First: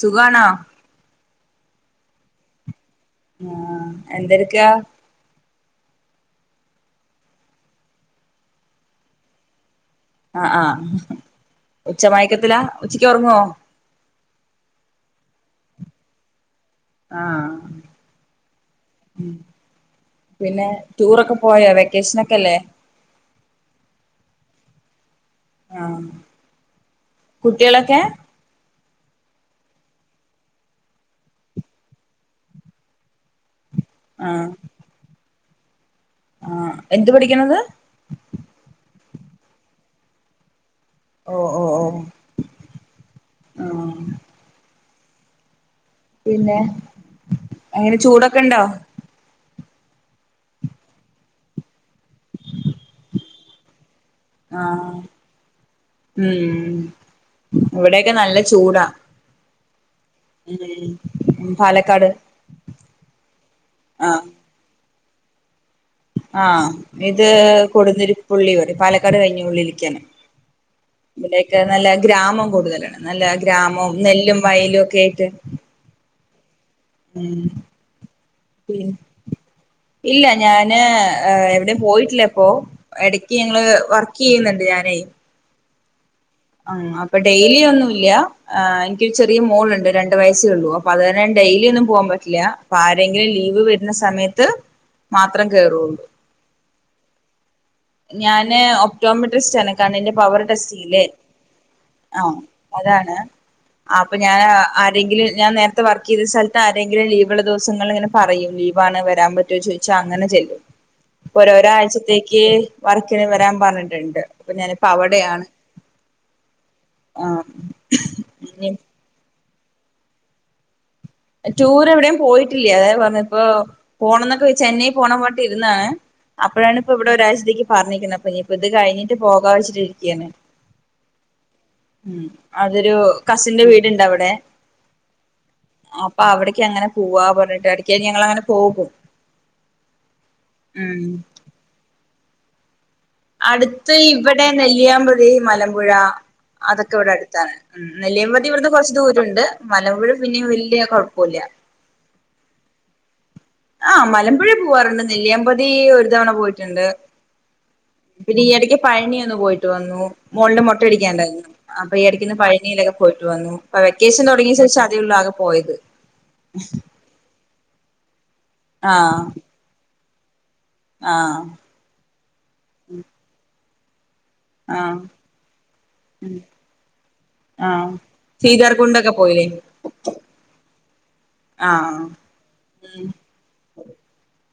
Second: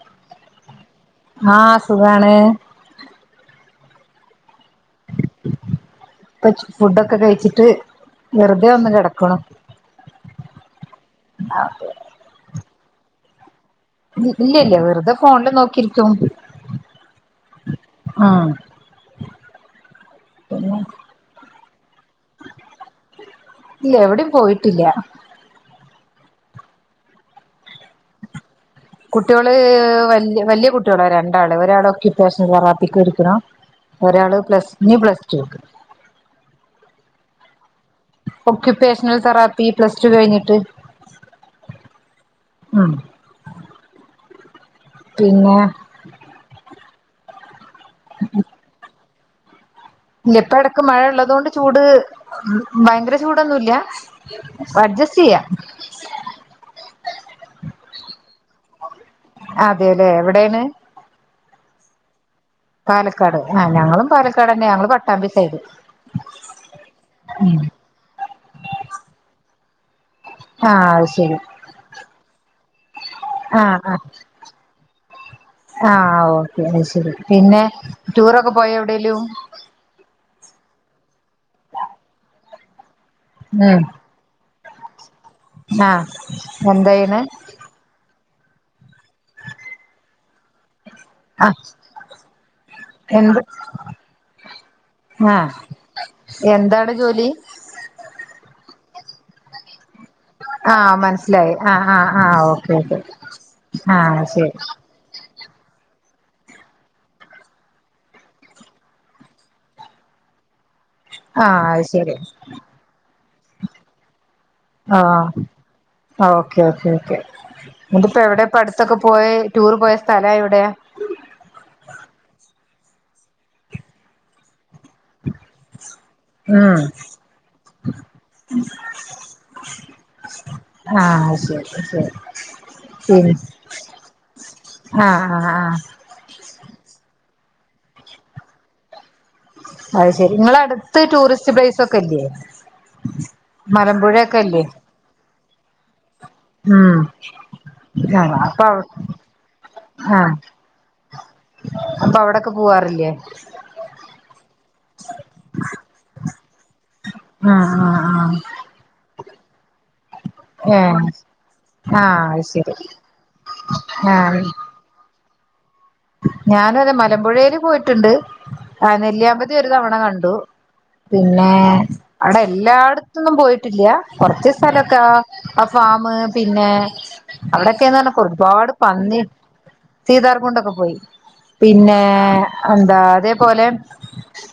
സുഖാണോ? ആഹ്, സുഖാണ് ആഹ് എന്തെട്ക്കാ ഇപ്പ ഫുഡൊക്കെ കഴിച്ചിട്ട് വെറുതെ ഒന്ന് കെടക്ക്ണു ആഹ്, ആഹ് ഉച്ച മയക്കത്തിലാ ഉച്ചയ്ക്ക് ഒർങ്ങോ? ഇല്ല്യല്ല്യ വെറ്തെ ഫോണില് നോക്കിരിക്കും ആഹ് ആഹ് ഉം, പിന്നെ ടൂറൊക്കെ പോയോ വെക്കേഷന് ഒക്കെല്ലേ? ഇല്ല്യ, എവിടിം പോയിട്ടില്ല്യ. ആഹ്, കുട്ട്യളൊക്കെ കുട്ട്യള് വല്യ വല്യ കുട്ട്യളാ രണ്ടാള്, ഒരാൾ ഓക്വിപേഷൻ തെറാപ്പിക്ക് ഠിക്ക്ണു ഒരാള് ആഹ് പ്ലസ് ഇഞ്ഞി പ്ലസ് ടു ക്ക് ആഹ്, എന്ത്‌ പഠിക്ക്ന്നത്? ഓക്യുപേഷണൽ തെറാപ്പി പ്ലസ് ടു കഴിഞ്ഞിട്ട്. ഓ ഓ ഓ ഉം, ആഹ് പിന്നെ പിന്നെ, എങ്ങനെ ചൂടൊക്കെണ്ടോ? ഇല്ല ഇപ്പ എടക്ക് മഴയുള്ളത് കൊണ്ട് ചൂട് ഭയങ്കര ചൂടൊന്നുംഇല്ല്യ ആഹ്, ഉം ഇവിടേക്കെ നല്ല ചൂടാ അതേലേ എവിടേണ്? ! ! ! ! ! ! ! ! !! ! ! ! ! ! ! ആഹ്, ഞങ്ങളും! ! ! ! ! ! ! ഞങ്ങള്! ! ! ! ! ! ! സൈഡ് ആഹ് ഇത്! ! ! ! ! ! ! ! പറിം! ! ! ! ! ! ! ! കഴിഞ്ഞ് ഉള്ളിൽക്കാണ്. ആഹ്, അത് ശെരി നല്ല ഗ്രാമം കൂട്തലാണ്. നല്ല ആഹ് ഗ്രാമവും ആഹ് നെല്ലും വയലും ഒക്കെ ആയിട്ട് ആഹ് ഓക്കെ അയ്ശെരി ഉം പിന്നെ ടൂറൊക്കെ പോയോ പിൻ എവ്ടേലും? ഇല്ല ഞാന് എവിടെയും പോയിട്ടില്ലപ്പോ എടയ്ക്ക് ഞങ്ങള് ഉം വർ ക്കിയ്യ്ന്ന്ണ്ട് ഞാനേയ് ആഹ്. അം എന്താ അപ്പം ചെയ്യണേ ഡെയിലി ഒന്നും ഇല്ല്യാ, ആഹ് ഇൻക്കൊരു ചെറിയ മോളുണ്ട് രണ്ട് വയസ്സേ ഉള്ളൂ അപ്പം അത് ഞാൻ ആഹ് ഡെയിലി ഒന്നും പൂവാൻ പറ്റില്ല്യ പ്പാരെങ്കിലും എന്ത് ലീവ് വെര്ന്ന സമയത്ത് മാത്രം കേറോള്ളു എന്താവടെ ജോലി? ഞാന് ഒപ്റ്റോമെട്രിസ്റ്റ് ആണ്. കണ്ണിന്റെ പവറ് ടെസ്റ്റെയില്ലേ സിലായി ആഹ്, ആഹ്, ആഹ് ഓക്കെ ഓക്കെ ആഹ് അയ്ശെരി. രെങ്കിലും ഞാൻ നേരത്തെ വർക്ക് ചെയ്ത സ്ഥലത്ത് ആരേങ്കിലും ലീവ്ള്ള ദിവസങ്ങൾലിങ്ങനെ പറയും ലീവാണ് വരാൻ പ റ്റോ ചോയിച്ചാ അങ്ങനെ ചെല്ലും. ആഹ് അത് ശരി പ്പൊരോരാഴ്ചത്തേയ്ക്ക് വർക്കിന് വെരാൻ പർഞ്ഞിട്ട്ണ്ട്. ആഹ്, ഓക്കേ, ഓക്കേ, ഓക്കേ ആഹ് ന്നിട്ട്പ്പം എവടെപ്പട്ത്തൊക്കെ പോയ ടൂർ പോയ സ്ഥലം എവിടെയാ ടൂർ എവിടെയും പോയിട്ടില്ല്യ. അതാ ഞാൻ പർഞ്ഞ പ്പോ പോണന്നൊക്കെ ചെന്നൈ പോണം വാട്ടി ഇരുന്നാണ് അപ്പഴാണ് ഉം ഇപ്പം ഇവിടെ ഒരാഴ്ചത്തേയ്ക്ക് പറഞ്ഞേക്കുന്ന അപ്പം ഇനി ഇപ്പം ഇത് കഴിഞ്ഞിട്ട് പോകാ വെച്ചിട്ടിരിയ്ക്കാണ്. ആഹ്. [unintelligible] ഉം അതൊരു പിന്നെ കസിന്റെ വീട്ണ്ടവടെ ആഹ്, ആഹ്, ഹ, ഹ, ആഹ് അപ്പം അവിട്യ് ക്ക് അങ്ങനെ പുവ്വാ പറഞ്ഞിട്ട് എടക്കായി ഞങ്ങള് അങ്ങനെ പോകും. അത്ശെരി നിങ്ങള അടുത്ത് ഉം ടൂറിസ്റ്റ് പ്ലെയ്സ് ഒക്കെ ഇല്ല്യേ അടുത്ത് ഇവിടെ നെല്ലിയാമ്പതി മലമ്പുഴാ അതൊക്കെ ഉം ഇവിടെ അടുത്താണ് ഉം ആ നെല്ലിയാമ്പതി അപ്പൊ ഇവിടുന്ന് കൊറച്ച് ദൂരം ഉണ്ട് മലമ്പുഴ പിന്നെയും വല്ല്യ കൊഴപ്പൂല്ല്യ. അപ്പം അവിടൊക്കെ പോവാറില്ലേ ആഹ് മലമ്പുഴേ പൂവാറുണ്ട് നെല്ലിയാമ്പതീ ഒരു തവണ പോയിട്ട്ണ്ട്. ആഹ് പിന്നെ ഈയെടക്ക് പഴനി ഒന്ന് പോയിട്ട് വന്നൂ മോൾടെ ആഹ് മൊട്ടയടിക്കാൻ ഉണ്ടായിരുന്നു അപ്പം ആഹ് ഏഹ് ഈ എടക്ക്ന്ന് ആഹ് അത് ശരി പഴനിയിലൊക്കെ പോയിട്ട് വന്നു ഇപ്പം വെക്കേഷൻ ആഹ് തൊടങ്ങിയ ശേഷം അതേ ഉള്ളൂ ആകെ പോയത് ഞാനും അതെ മലമ്പുഴേല് പോയിട്ടുണ്ട് ആ ആഹ് നെല്ലിയാമ്പതി ഒരു തവണ കണ്ടൂ ആഹ് പിന്നേ അടെ എല്ലാ ഇടത്തൊന്നും പോയിട്ടില്ല്യ കൊർച്ച് ആഹ് സ്ഥലൊക്കെ അ ഫാമ് പിന്നേ ആഹ് അവിടൊക്കേന്ന് പറഞ്ഞ ഒരുപാട് സീതാർകുണ്ടൊക്കെ പന്നി പോയില്ലേ സീതാർ കുണ്ടക്കം പോയി പിന്നേ ആഹ് എന്താ ഉം അതേപോലെ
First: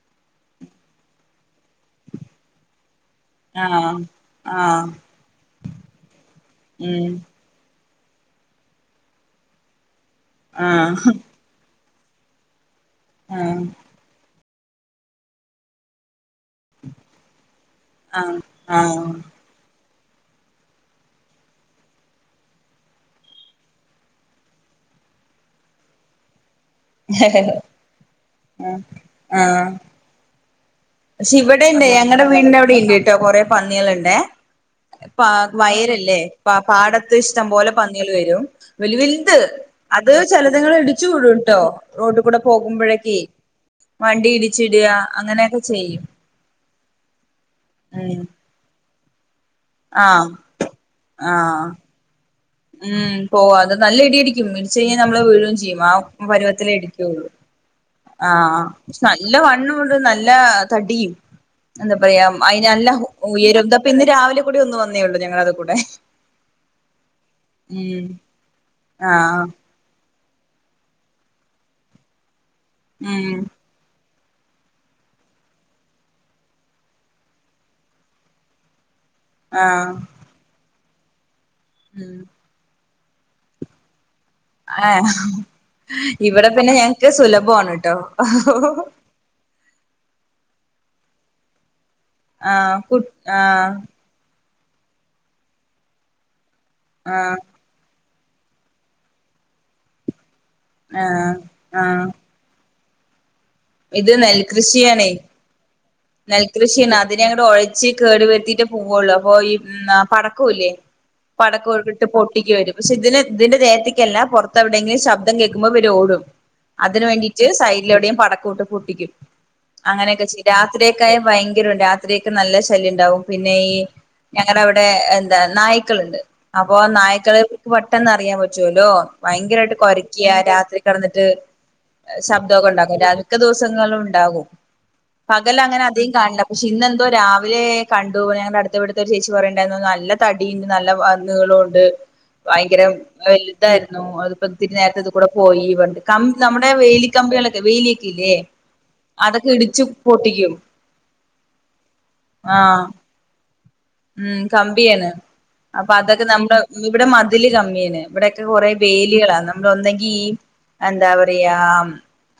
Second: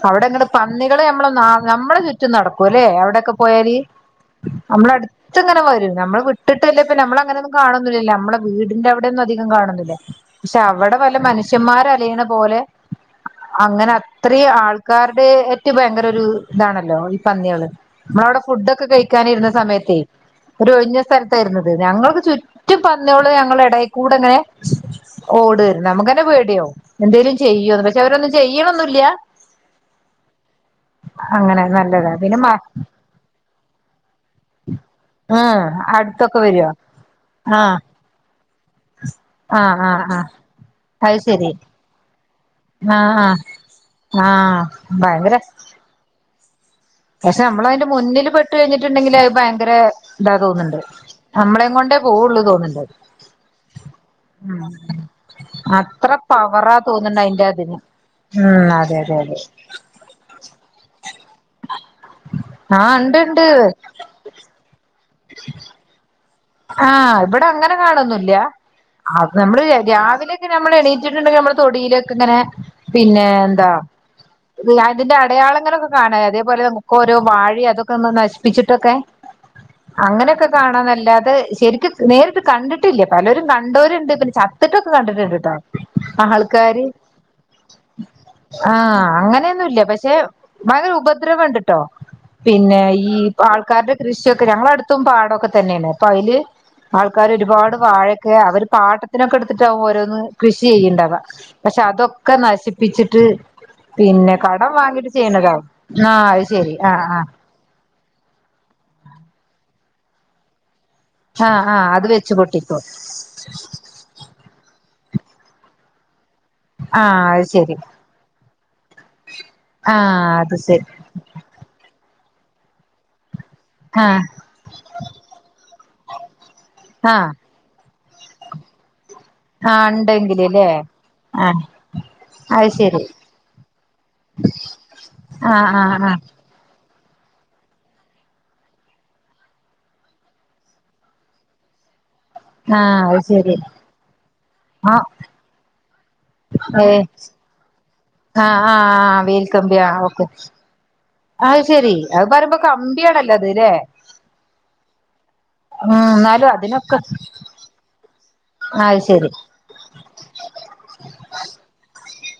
അവിടെങ്ങട് പന്നികള് നമ്മളെ ന നമ്മളെ ചുറ്റും നടക്കൂല്ലേ അവിടെക്കെ പോയാല് ആഹ് ആഹ് നമ്മളടുത്ത്ങ്ങനെ വരും നമ്മള് വിട്ടിട്ടില്ലേപ്പിന്നെ ഉം നമ്മളങ്ങനങ്ങ് കാണൊന്നുല്ലല്ലോ നമ്മള വീടിന്റെ അവിടെ ഒന്നും അധികം കാണൊന്നുല്ല. പക്ഷെ ആഹ് അവടെ വ മനുഷ്യമ്മാര് അലയണ പോലെ ആഹ് ആഹ് അങ്ങനെ അ ത്രീം ആൾക്കാര്ടെ ഏറ്റ് ഭയങ്കര ഒരു ഇതാണല്ലോ ഈ പന്ന്യേള്. നമ്മള് ആഹ് അവിടെ ഫുഡ് ഒക്കെ കഴിക്കാൻ ഇരുന്ന സമയത്തേ ഒരു ഒഴിഞ്ഞ സ്ഥലത്തായിരുന്നു അത് ഞങ്ങൾക്ക് ചുറ്റും പന്ന്യോള് ഞങ്ങളെ എടേക്കൂടെ ഇങ്ങനെ ഓട്വേര്ന്നു നമുക്കന്നെ പേടിയാവും എന്തേലും ചെയ്യോന്ന് പക്ഷെ അവരൊന്നും ആഹ് ചെയ്യ്ണൊന്നുല്ല്യാ. ആഹ് പക്ഷെ ഇവിടെ ഇണ്ടേ ഞങ്ങടെ മ വീടിന്റെ അവിടി ഇണ്ട്ട്ടോ കൊറേ പന്ന്യേള്ണ്ടേ. പാ ആ വയലല്ലേ അടുത്തൊക്കെ പ വരുവോ പാടത്ത് ഇഷ്ടം ആ പോലെ പന്ന്യേള് വെരും. വെല് വെൽത് ആ ആ അത് ആ ചെലത്ങ്ങള് ഇടിച്ച് അത് ശരി വീഴൂട്ടോ. റോഡി കൂടെ പോകുമ്പഴെക്കേ ആഹ് ആഹ് വണ്ടി ആഹ് ഇടിച്ചിടാ ഭയങ്കര അങ്ങനെയൊക്കെ ചെയ്യും. പക്ഷെ നമ്മള് അതിന്റെ ഉം മുന്നില് പെട്ട് കഴിഞ്ഞിട്ടുണ്ടെങ്കില് അത് ഭയങ്കര ആഹ് ഇതാ തോന്നുണ്ട് ആഹ് നമ്മളേം കൊണ്ടേ പോവുള്ളു തോ ഉം പോവും അത് നല്ല ഇടിഇടിക്കും ഇടിച്ച് കഴിഞ്ഞ നമ്മള് വീഴൂം ചെയ്യും ആ അത്ര പരുവത്തിലേ പവറാ തോന്നുന്നുണ്ട് ഇടിക്ക്യുള്ളൂ. അതിന്റെ അതിന് ആഹ് ഉം അതെ പക്ഷെ അതെ നല്ല അതെ വണ്ണു ത്‌ നല്ല തടിയും എന്താ പറയാ അയ്നല്ല ആഹ് ഹു ഉണ്ട് ഉണ്ട് ഉയരൊക്കെപ്പിന്ന് രാവിലെം കൂടി ഒന്ന് വ ന്നേയുള്ളൂ ഞങ്ങളത് കൂടെ ആഹ് ഇബടെ അങ്ങനെ ഉം കാണാെന്നുല്ല അത് ആഹ് നമ്മള് രാവിലെ ക്കെ നമ്മൾ എണീറ്റിട്ടുണ്ടെങ്കിയമ്മള് തൊടിയിലൊക്കെയിങ്ങനെ പിന്നെ ഉം എന്താ ത് അതിന്റെ അടയാളങ്ങളൊക്കെ കാണാ അതേപോലെ നമുക്കോരോ വാഴിം അതൊക്കൊന്ന് നശിപ്പിച്ചിട്ടൊക്കെ ആഹ് അങ്ങനൊക്കെ കാണാന്നല്ലാതെ ശെരിക്ക് ഉം നേരിട്ടി കണ്ടിട്ടില്ല പലരും കണ്ടോരുണ്ട് പിന്ന ച ത്തിട്ടൊക്കെ ഏഹ് കണ്ടിട്ടുണ്ട് ട്ടോ ഇവിടെ പിന്നെ ആൾക്കാര് ഞങ്ങക്ക് സുലഭമാണ് ട്ടോ ആഹ് അങ്ങനെ ന്നുല്ല്യ. പക്ഷെ ഭയങ്കര ഉപദ്രവണ്ട്ട്ടോ. ആഹ് പിന്നെ കു ഈ ആഹ് ആൾക്കാര്ടെ കൃഷിയൊക്കെ ഞങ്ങളടുത്തും പാടൊക്കെ തന്നേണ് അപ്പൊ അയില് ആഹ് ആൾക്കാരൊരുപാട് വാഴൊക്കെ അവര് പാട്ടത്തിനൊക്കെ എട്ത്തിട്ടാവോരോന്ന് കൃഷി ചെയ്യ്ണ്ടാവാ ആഹ് പക്ഷെ ആഹ് അതൊക്കെ നശിപ്പിച്ചിട്ട് ഇത് പിന്നെ കടം വാങ്ങിട്ട് നെൽകൃഷിയാണേ ചെയ്യ്ണതാവും. ആഹ് അയ് ശെരി ആഹ് ആഹ് ച്ചി കേട് വരുത്തിയിട്ടേ പോവുള്ളൂ അപ്പൊ ഈ ഉം ന്ന പടക്കൂല്ലേ ആഹ് ആഹ് പടക്കോക്കിട്ട് അത് വെച്ച് പൊട്ടിക്കു അവര് പൊട്ടിക്കും പക്ഷെ ഇതിന് ഇതിന്റെ ദേഹത്ത്യ്ക്കല്ല പൊറത്തെവിടെങ്കിലും ശബ്ദം കേക്കുമ്പോ ഇവരോടും. അതിന് ആഹ് വേണ്ടിട്ട് അത് ശെരി സൈഡിലെവിടെയും പടക്കൂട്ട് പൊട്ടിക്കും അങ്ങനെയൊക്കെ ആഹ് ചെയ്യ് അത് ശരി രാത്രിയൊ ക്കായാ ഭയങ്കരോ രാത്രിയൊക്കെ നല്ല ശല്യണ്ടാവും പിന്നെ ഈ ആഹ് ഞങ്ങളവിടെ എന്താ നായ്ക്കള്ണ്ട് അപ്പൊ ആഹ് നായ്ക്കള് ക്ക് പെട്ടെന്നറിയാൻ പറ്റുവല്ലോ ഭയങ്കരായിട്ട് ആഹ് കൊരയ്ക്ക്യ ഉണ്ടെങ്കില് ല്ലേ രാത്രി കെടന്നിട്ട് ആഹ് എ ശബ്ദൊക്കെ അത് ഉണ്ടാക്കും ശരി രാ മിക്ക ദിവസങ്ങളിളുണ്ടാകും ആഹ് പകലങ്ങനെ ആഹ് അധികം ആഹ് കാണ്ല്ലാ പക്ഷേ ഇന്നെന്തോ രാവിലെ കണ്ടു ഞങ്ങടെ അടുത്തവിട്ട്ത്തെ ഒരു ചേച്ചി പറയുണ്ടായിരുന്നു നല്ല തടിയിണ്ട് നല്ല വ അ നീളു ണ്ട് വയങ്കരെ ആഹ് അത് ശരി വെല്തായിരു ന്നു അത് പ്പൊ ഇത്തിരി നേരത്തെ ആഹ് ഇത് കൂടെ പോയി പർഞ്ട്ട് കം നമ്മുടെ ഏഹ് വേലി കമ്പികളൊക്കെ വേലിയെ ക്കിലേ ആഹ് ആഹ് അതൊക്കെ ഇടിച്ചു പൊട്ടിക്കും അയ് ശെരി അത് പറയുമ്പോ ആഹ് കമ്പിയാണല്ലോ അത് ലെ ഉം കമ്പിയാണ് അപ്പൊ അതൊക്കെ എന്നാലും നമ്മുടെ അതിനൊക്കെ ഇവിടെ മതില് കമ്മ്യാണ് ഇവിടെക്കെ കൊറെ അത് ശരി വേലികളാണ് നമ്മളൊന്നെങ്കീഎന്താ പറയാ ഉം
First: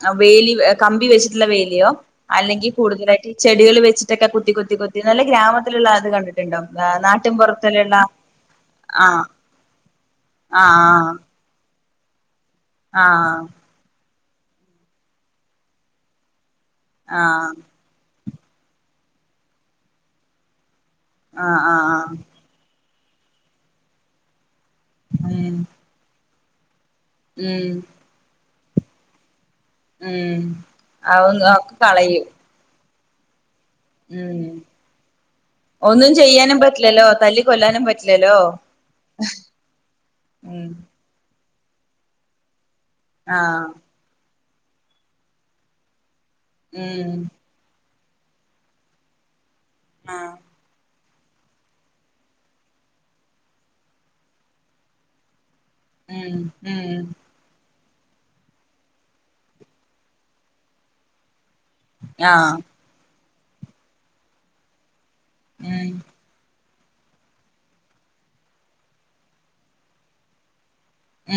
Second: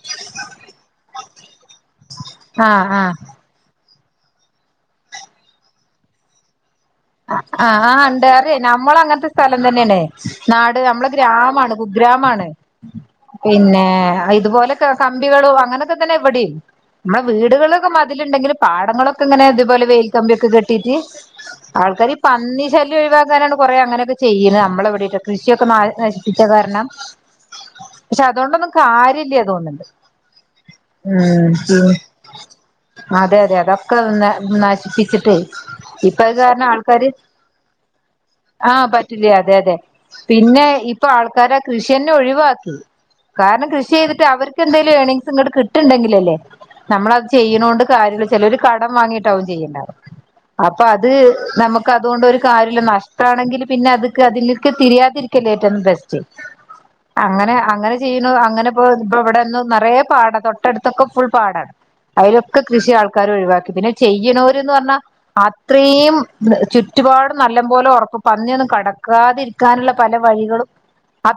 അ വേലി ഏ കമ്പി വെച്ചിട്ടുള്ള വേലിയോ അല്ലെങ്കിൽ ആഹ് ആഹ് കൂടുതലായിട്ട് ചെടികള് വെച്ചിട്ടൊക്കെ കുത്തി കുത്തി കുത്തി നല്ല ഗ്രാമത്തിലുള്ള അത് കണ്ടിട്ടുണ്ടോ ന്ന ന്നാ ആഹ് ആഹ് ഇണ്ട് അറിയേയ് നമ്മളങ്ങൻത്തെ സ്ഥലം തന്നെണ് നാട് നമ്മളെ ആഹ് ഗ്രാമാണ് കുഗ്രാമാണ് ആഹ് പിന്നെ അഹ് ഇതുപോലെക്കെ കമ്പികളും അങ്ങനെയൊക്കെ തന്നെ ഇവിടേം നമ്മളെ ആഹ് വീടുകള് ക്ക് മതിലുണ്ടെങ്കിലും പാടങ്ങളൊക്കെ ഇങ്ങനെ ഇതുപോലെ വേൽക്കമ്പിയൊക്കെ കെട്ടീറ്റ് ആഹ് ആൾക്കാരീ ആഹ് പന്നി ശല്യം ഒഴിവാക്കാനാണ് കുറേ അങ്ങനെയൊക്കെ ചെയ്യുന്നെ നമ്മളിവിടെയൊക്കെ ഉം കൃഷിയൊക്കെ നശിപ്പിച്ച കാരണം ഉം പക്ഷേ അതോണ്ടൊന്നും കാര്യല്ല്യ തോന്ന്ണ്ട് ഉം അഒന്നും ഉം അഒക്കെ കളയും അതെ അതെയതെ അതൊക്കെ ന ഉം നശിപ്പിച്ചിട്ട് ഒന്നും ഇപ്പൊ അയ് ചെയ്യാനും കാരണം പറ്റില്ലല്ലോ ആൾക്കാര് തല്ലി കൊല്ലാനും പറ്റില്ലല്ലോ ആഹ് പറ്റില്ല അതെയതെ പിന്നെ ഉം ഇ പ്പോ ആൾക്കാര് ആ കൃഷിയെന്നെ ഒഴിവാക്കി ആഹ് കാരണം കൃഷി ചെയ്തിട്ട് അവര് ക്കെന്തേലും ഏണിങ്സ് ങ്ങട്ട് കിട്ട്ണ്ടങ്കിലല്ലേ ഉം നമ്മളത് ചെയ്യ്ണോണ്ട് കാര്യൊള്ളു ചെലോര് കടം വാങ്ങിട്ടാവും ചെയ്യ്ണ്ടാവാ ആഹ് അപ്പൊ അത് നമുക്ക് അതുകൊണ്ടൊരു കാര്യല്ല നഷ്ടാണെങ്കിൽ പിന്നെ അത്ക്ക് അതില്ക്ക് തിരിയാതിരിക്കല്ലേ ഏറ്റോ ബെ സ്റ്റ് ഉം ഉം അങ്ങനെ അങ്ങനെ ചെയ്യുണു അങ്ങനെ പോ ഇപ്പോ ഇവിടെന്ന് നെറേ പാടാ തൊട്ടടുത്തൊക്കെ ഫുൾ പാടാണ് ആഹ് അയിലൊക്കെ കൃഷി ആൾക്കാര് ഒഴിവാക്കി. പിന്നെ ചെയ്യ്ണോര്ന്ന് പറഞ്ഞാ അ ഉം ത്രീം ചു റ്റുപാട് നല്ലംമ്പോലെ ഒറപ്പും പന്നിയൊന്നും കടക്കാതിരിക്കാനുള്ള പല വഴികളും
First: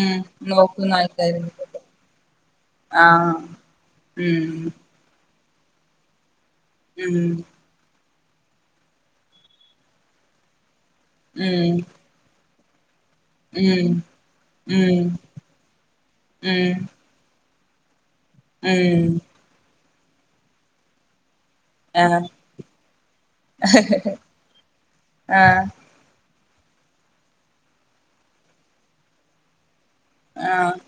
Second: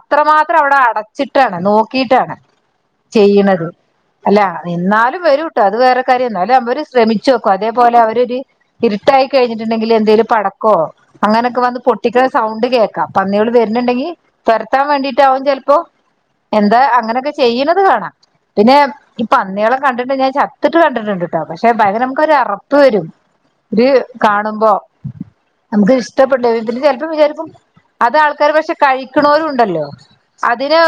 ഉം അവിടെ നോക്കുന്ന ആൾക്കാര് അടച്ചിട്ടാണ്. നോക്കീട്ടാണ്. ആഹ് ചെയ്യ്ണത്. അല്ല ഉം എന്നാലും വെരും ട്ടോ. അത് വേറെ കാര്യം എന്നാലും അമ്മോര് ഉം ശ്രമിച്ചോക്കും. അതേപോലെ അവരൊരരി ട്ടായി കഴിഞ്ഞിട്ടുണ്ടെങ്കിൽ എന്തെങ്കിലും പടക്കോ അങ്ങനെയൊക്കെ ഉം വന്ന് പൊട്ടിക്ക്‌ണെ സൗണ്ട് കേക്കാം. പന്നികള് ഉം വരുന്നുണ്ടെങ്കി തൊരത്താൻ ഉം വേണ്ടിട്ട് ആവും ചെൽപ്പോ. ഉം എന്താ അങ്ങനെയൊക്കെ ചെയ്യണത് കാണാം. പിന്നെ ഉം ഈ പന്നികളെ കണ്ടിട്ടുണ്ട് ഞാൻ ചത്തിട്ട് കണ്ടിട്ടുണ്ട്. ട്ടോ. പക്ഷെ ഭയങ്കര ആഹ് നമുക്കൊരു അറപ്പ് വരും. ഒര് കാണുമ്പോ ആഹ് നമുക്ക് ഇഷ് ഇഷ്ടപ്പെട്ടേ പിന്നെ ചെലപ്പോം വിചാരിക്കും അത് ആൾക്കാര് പക്ഷെ കഴിക്കണവരും ഉണ്ടല്ലോ ആഹ് അതിന്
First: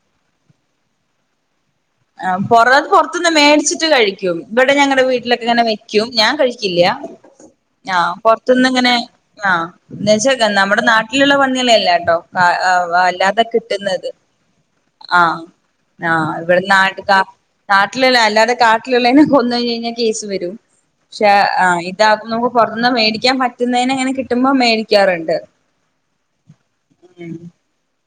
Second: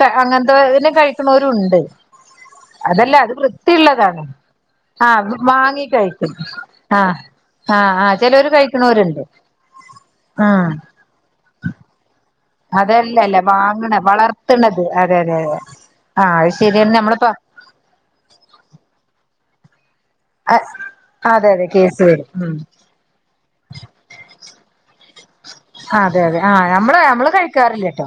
ക അങ്ങനത്തെതിനെ കഴിക്കണവരും ഉണ്ട് ആഹ് പുറ അതല്ല പുറത്തുന്ന് അത് മേടിച്ചിട്ട് വൃത്തിയുള്ളതാണ് കഴിക്കും. ഇവിടെ ഞങ്ങളടെ ആഹ് വീട്ടിലൊക്കെ ഇങ്ങനെ വാങ്ങി വെക്കും ഞാൻ കഴിക്കും കഴിക്കില്ല. ആഹ് ല്ല. ആഹ് പൊറത്തുന്ന് ഇങ്ങനെ ആഹ് എന്നുവച്ച ഉം നമ്മുടെ നാട് ട്ടിലുള്ള പന്നികളെ അല്ലാട്ടോ ആഹ് അല്ലാതെ കിട്ടുന്നത്. വർത്തണത്. ആഹ് ആഹ് ഇവിടെ നാട്ടു കാ നമ്മളിപ്പ നാട്ടിലുള്ളെ അല്ലാതെ കാട്ടിലുള്ളേനേ കൊന്ന് കഴിഞ്ഞു കഴിഞ്ഞാ കേസ് വരും പക്ഷെ അതെ അതെ ആഹ് കേസ് ഇത് വരും നമുക്ക് ഉം പുറത്തുനിന്ന് മേടിക്കാൻ പറ്റുന്നതിങ്ങനെ കിട്ടുമ്പോ മേടിക്ക ക്കാറുണ്ട്. അതെ അതെ ആഹ് നമ്മള് നമ്മള് കഴിക്കാറില്ലാട്ടോ.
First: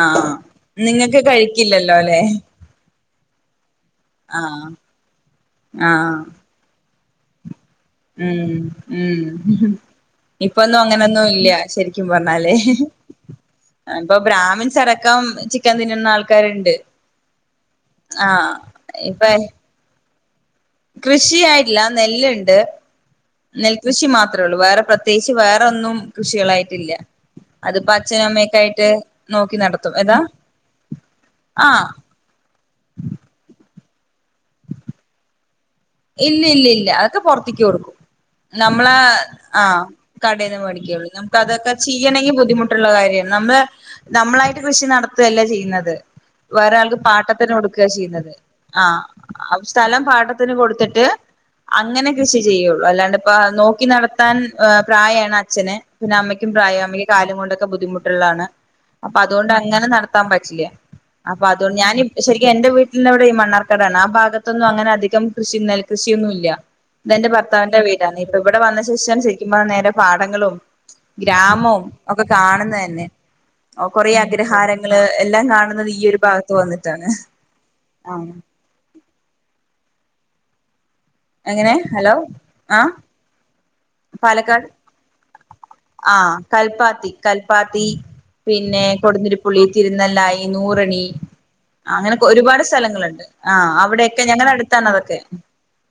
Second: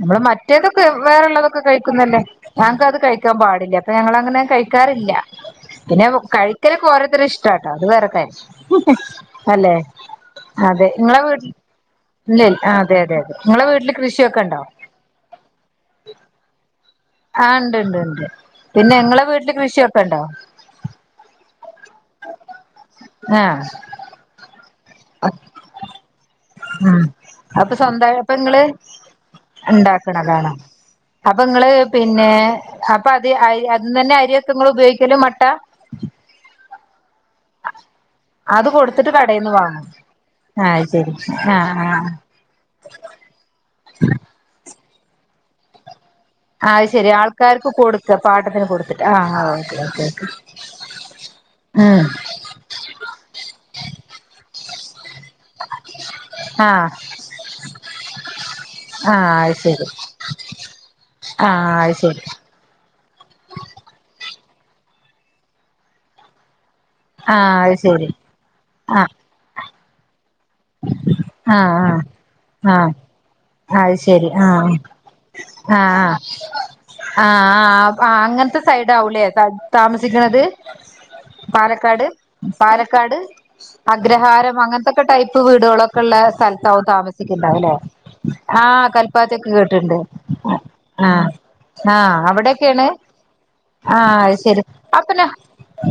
നമ്മള് ആഹ് മറ്റേതൊക്കെ നിങ്ങക്ക് വേറെള്ളതൊക്കെ കഴിക്കില്ലല്ലോ കഴിക്കുന്നല്ലോ അല്ലെ ഞങ്ങക്ക് അത് കഴിക്കാൻ പാടില്ല. അപ്പൊ ഞങ്ങളത് അങ്ങനെ ആഹ് കഴിക്കാറില്ല. പിന്നെ ആഹ് കഴിക്കലൊക്കെ ഓരോത്തരുടെ ഇഷ്‌ ടാട്ടാ അത് വേറെ ഉം ഉം കാര്യം അല്ലെ ഇപ്പൊന്നും അതെ നിങ്ങളെ അങ്ങനൊന്നും വീട്ടി ഇല്ല ശരിക്കും പ ഇല്ലെൽ അതെ അതെ അതെ. നിങ്ങളെ വീട്ടില് കൃഷിയൊക്കെണ്ടോ ചരക്കാം ചിക് ക്കൻ തിന്നുന്ന ആൾക്കാരുണ്ട്. ആഹ് ഉണ്ട് ഉണ്ട് ഉണ്ട്. ആഹ് പിന്നെ നിങ്ങളെ വീട്ടില് കൃഷിയൊക്കെ ഉണ്ടോ കൃഷിയായിട്ടില്ല് നെല്ല് ഉണ്ട് ആ നെൽകൃഷി മാത്രം ഉള്ളൂ വേറെ പ്രത്യേകിച്ച് വേറൊന്നും കൃഷികളായി ഉം അപ്പൊ സ്വന്തം ഇപ്പ ഇങ്ങള് ആയിട്ട് നോക്കി നടത്തും ഏതാ ഉണ്ടാക്കണതാണോ അപ്പൊ നിങ്ങള് ആഹ് പിന്നെ അപ്പൊ അത് അതീന്ന് തന്നെ അരിയൊക്കെ നിങ്ങള് ഉപയോഗിക്കല് മട്ട ഇല്ല ഇല്ല ഇല്ല അതൊക്കെ പുറത്തേക്ക് കൊടുക്കും. അത് നമ്മള് കൊടുത്തിട്ട് കടയിൽന്ന് ആഹ് വാങ്ങും കടേന്ന് ആ മേടിക്കുള്ളൂ ശരി ന ആ അതൊക്കെ ആ ചെയ്യണമെങ്കിൽ ബുദ്ധിമുട്ടുള്ള കാര്യമാണ്. നമ്മള് നമ്മളായിട്ട് കൃഷി നടത്തുകയല്ല ചെയ്യുന്നത്. ആ വേറൊരാൾക്ക് ശരി പാട്ടത്തിന് ആൾക്കാർക്ക് കൊടുക്കുകയാ കൊടുക്ക ചെയ്യുന്നത്. പാട്ടത്തിന് ആഹ് കൊടുത്തിട്ട് ആ ഓക്കെ സ്ഥലം ഓക്കെ ഓക്കെ പാട്ടത്തിന് കൊടു ത്തിട്ട് ഉം അങ്ങനെ കൃഷി ചെയ്യുള്ളൂ. അല്ലാണ്ട് ഇപ്പ നോക്കി നടത്താൻ പ്രായാണ് അച്ച ച്ഛന് പിന്നെ അമ്മയ്ക്കും ആ പ്രായാ അമ്മയ്ക്ക് കാലും കൊണ്ടൊക്കെ ബുദ്ധിമുട്ടുള്ളതാണ്. ആ അപ്പൊ അതുകൊണ്ട് അത് അങ്ങനെ ശരി നടത്താൻ പറ്റില്ല. അപ്പൊ ആ അതൊണ്ട് അത് ഞാനീ ശരി എന്റെ വീട്ടിൻ്റെ അവിടേയും മണ്ണാർകാടാണ് ആഹ് ഭാഗത്തൊന്നും അങ്ങനെ അധികം കൃഷി നെൽകൃഷിയൊന്നും ഇല്ല. ഇതെന്റെ ആ അത് ഭർത്താന്റെ ശരി വീടാണ് ഇപ്പൊ ഇവിടെ വന്ന ആ ശേഷം ശരിക്കും പറഞ്ഞ നേരെ പാടങ്ങളും ആ ഗ്രാമവും ഒക്കെ ആ ആ കാണുന്നതു തന്നെ. അത് കൊറേ ശരി ആഹ് അഗ്രഹാരങ്ങള് എല്ലാം കാണുന്നത് ഈ ആഹ് ഒരു ഭാഗത്ത് വന്നിട്ടാണ് ആഹ് ആ ആഹ് അങ്ങനത്തെ സൈഡാവൂല്ലേ താ താമസിക്കണത് എങ്ങനെ പാലക്കാട് ഹലോ ആ പാലക്കാട് അഗ്രഹാരം പാലക്കാട് അങ്ങനത്തൊക്കെ ടൈ പ്പ് വീടുകളൊക്കെ ഉള്ള ആഹ് സ്ഥലത്താവും കൽപ്പാത്തി താമസിക്കണ്ടാവും അല്ലേ കൽപ്പാത്തി പിന്നെ ആഹ് കൽപ്പാച ക്ക് കൊടുന്തിരിപ്പുള്ളി കേട്ടണ്ട്. തിരുനെല്ലായി നൂറണി ആഹ് ആഹ് അങ്ങനെ ഒരുപാട് അവിടെയൊക്കെയാണ് സ്ഥലങ്ങളുണ്ട് ആഹ് അവിടെയൊക്കെ അതു ഞങ്ങളുടെ ശരി. അടുത്താണ് അപ്പ അതൊക്കെ ന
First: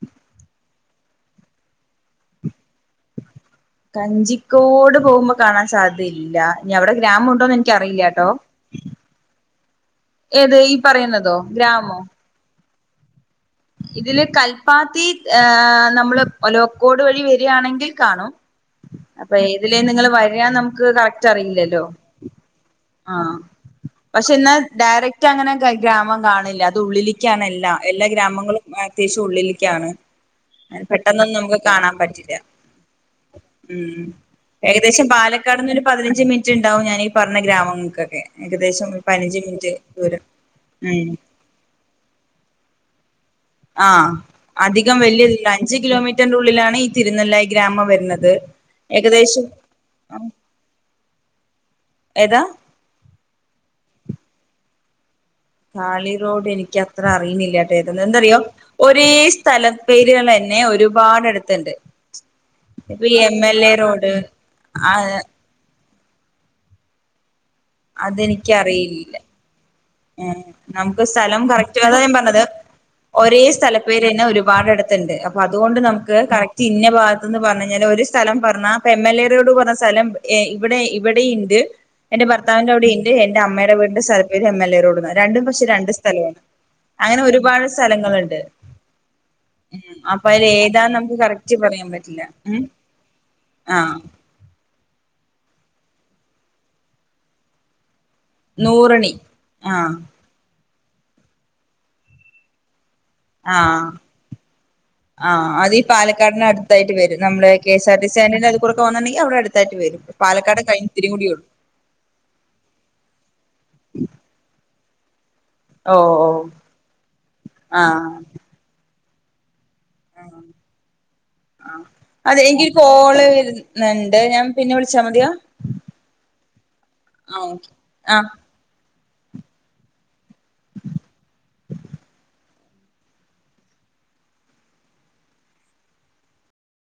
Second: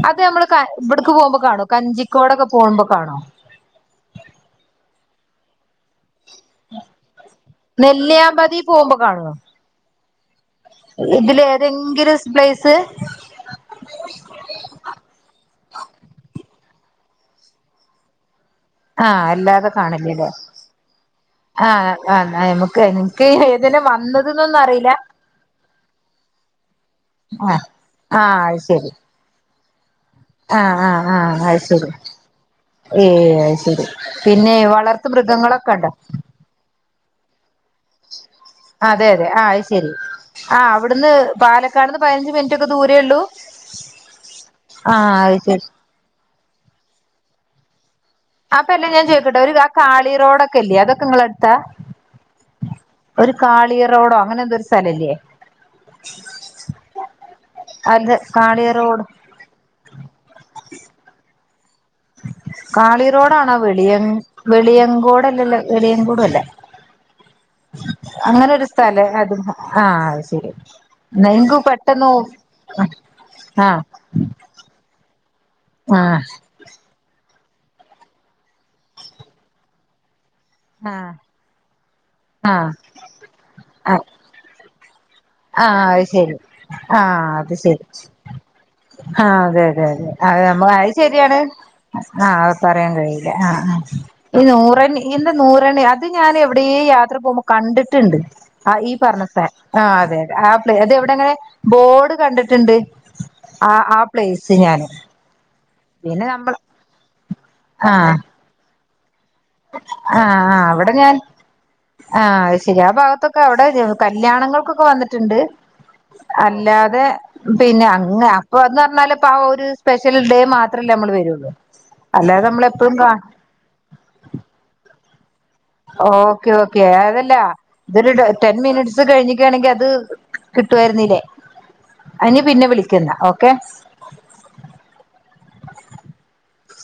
അത് നമ്മള് ഇവിടക്ക് പോകുമ്പോ കാണോ കഞ്ചിക്കോടൊക്കെ പോകുമ്പോ കാണോ കഞ്ചിക്കോട് പോകുമ്പോ കാണാൻ സാധ്യതയില്ല. ഇനി അവിടെ ഗ്രാമുണ്ടോന്ന് എനിക്കറിയില്ലട്ടോ നെല്ലിയാമ്പതി പോകുമ്പോ കാണോ ഏത് ഈ പറയുന്നതോ ഇതിൽ ഗ്രാമോ ഏതെങ്കിലും പ്ലേസ് ഇതില് കൽപ്പാത്തി നമ്മള് ഒലോക്കോട് വഴി വരിയാണെങ്കിൽ കാണും ആഹ് അപ്പൊ അല്ലാതെ ഏതിലേ നിങ്ങള് കാണില്ലല്ലേ വരാന്ന് നമുക്ക് കറക്റ്റ് അറിയില്ലല്ലോ ആഹ് ആഹ് നമുക്ക് ആ എനിക്ക് ഏതിനെ പക്ഷെ ഇന്ന് വന്നതന്നൊന്നും അറിയില്ല ഡയറക്റ്റ് അങ്ങനെ ഗ്രാമം കാണില്ല അത് ഉള്ളില് ആഹ് ക്യന്നല്ല എല്ലാ ആഹ് അത് ഗ്രാമങ്ങളും ശരി അത്യാവശ്യം ഉള്ളിലേക്കാണ് ആഹ് ആഹ് പെട്ടെന്നൊന്നും ആഹ് നമുക്ക് അത് ശരി കാണാൻ പറ്റില്ല ഏയ് അത് ശരി ഉം പിന്നെ ഏകദേശം വളർത്ത് മൃഗങ്ങളൊക്കെ പാലക്കാട്ന്നൊരു ഉണ്ടോ പതിനഞ്ച് മിനി റ്റ് ട്ടുണ്ടാവും ഞാനീ പറഞ്ഞ ഗ്രാമങ്ങൾക്കൊക്കെ ഏകദേശം ഒരു അതെ അതെ പതിനഞ്ച് ആത് മിനിറ്റ് ശെരി ദൂരം ആഹ് ഉം അവിടുന്ന് പാലക്കാട്ന്ന് പതിനഞ്ച് മിനിറ്റ് ഒക്കെ ദൂരേ ഉള്ളൂ ആ അധികം ആഹ് അത് വല്യയ്യതില്ല ശരി അഞ്ച് കിലോമീറ്ററിനുള്ളിലാണ് ഈ തിരുനെല്ലായി ഗ്രാമം വരുന്നത് അപ്പ എല്ലാം ഞാൻ ചോയ്ക്കട്ടെ ഏകദേശം ഒരു കാളി റോഡൊക്കെല്ലേ അതൊക്കെ നിങ്ങള എടുത്താ ഏതാ ഒരു കാളിയ റോഡോ അങ്ങനെ എന്തോ ഒരു സ്ഥലംല്ലേ കാളിറോട് എനിക്കത്ര അറിയുന്നില്ല കേട്ടേ ഏത അത് എന്താറിയോ കാളി റോഡ് ഒരേ സ്ഥല പേരുകൾ തന്നെ ഒരുപാടടുത്തുണ്ട് കാളിറോഡാണോ വെളിയ ആ വെളിയങ്കോടല്ലല്ലേ വെളിയംകോടു അല്ല അങ്ങനെ ഒരു സ്ഥല അതെനിക്കറിയില്ല അദ്ഹ ആഹ് അത് ശരി നമുക്ക് സ്ഥലം നെങ്ക കറക്റ്റ് അതാ പെട്ടെന്ന് ആഹ് പിന്നെ ഒരുപാടടുത്തുണ്ട് അപ്പോ അതുകൊണ്ട് നമുക്ക് ആഹ് കറക് റ്റ്ന്ന ഭാഗത്ത്ന്ന് പറഞ്ഞ കഴിഞ്ഞാല് ഒരു സ്ഥലം പറഞ്ഞ ഇപ്പോ എം എൽ എ ട് പറഞ്ഞ സ്ഥലം ഇവിടെ ആഹ് ഇവിടെ ഇണ്ട് എന്റെ ആഹ് ഭർത്താവിന്റെവിടെയിണ്ട് എന്റെ അമ്മയുടെ വീടിന്റെ സ്ഥല പേര് എം എൽ എ രോട് എന്നാ ആഹ് അത് ശരി ആ അത് ഒരുപാട് ശരി സ്ഥലങ്ങളുണ്ട് ആ അതെ അതെ ഉം അതെ അപ്പൊ അത അതിൽ നമ്മ അത് ഏതാന്ന് നമുക്ക് ശരിയാണ് കറക്റ്റ് പറയാൻ പറ്റില്ല ആഹ് അ ഉം പറയാൻ കഴിയില്ല ആഹ് ആഹ് ഈ നൂറണി ഇല്ല നൂറണി അത് ഞാൻ എവിടെ യാത്ര പോകുമ്പോൾ കണ്ടിട്ടുണ്ട് ആ ഈ നൂറണി പറഞ്ഞ സ ആഹ് ആ പ്ലേ അത എവിടെ എങ്ങനെ ബോർഡ് കണ്ടിട്ടുണ്ട് ആ ആ പ്ലേസ് ഞാന് ആ അതീ പിന്നെ നമ്മൾ പാലക്കാടിനടുത്തായിട്ട് വരും നമ്മള് കെ സ് ആ ആർ ടി സിസ്റ്റാൻഡിന്റെ അത്ക്കുടെകെ വന്നുണ്ടെങ്കിൽ അവിടെ അടു തയിട്ട് വരും പാലക്കാട് കഴിഞ്ഞ് ഇത്തിരി കൂടിയുള്ളൂ ആഹ് ശരിയാ ഭാഗത്തൊക്കെ അവിടെ കല്യാണങ്ങൾക്കൊക്കെ വന്നിട്ടുണ്ട് അല്ലാതെ പിന്നെ ആഹ് അങ്ങ അപ്പൊന്ന് പറഞ്ഞാല് ഇപ്പ ആ ഒരു സ്പെഷ്യൽ ഡേ മാത്രമല്ലേ നമ്മൾ വരുള്ളൂ അല്ലാതെ നമ്മള എപ്പോഴും കാ നണ്ട് ഞാൻ പിന്നെ വിളിച്ചാൽ മതിയോ ഓക്കെ ഓക്കെ അതല്ല ആഹ് ഓക്കെ ഇതൊരു ആ [unintelligible] മിനിറ്റ്സ് കഴിഞ്ഞിക്കുകയാണെങ്കിൽ അത് കിട്ടുവായിരുന്നില്ലേ അതിന് പിന്നെ വിളിക്കണ്ട ഓക്കെ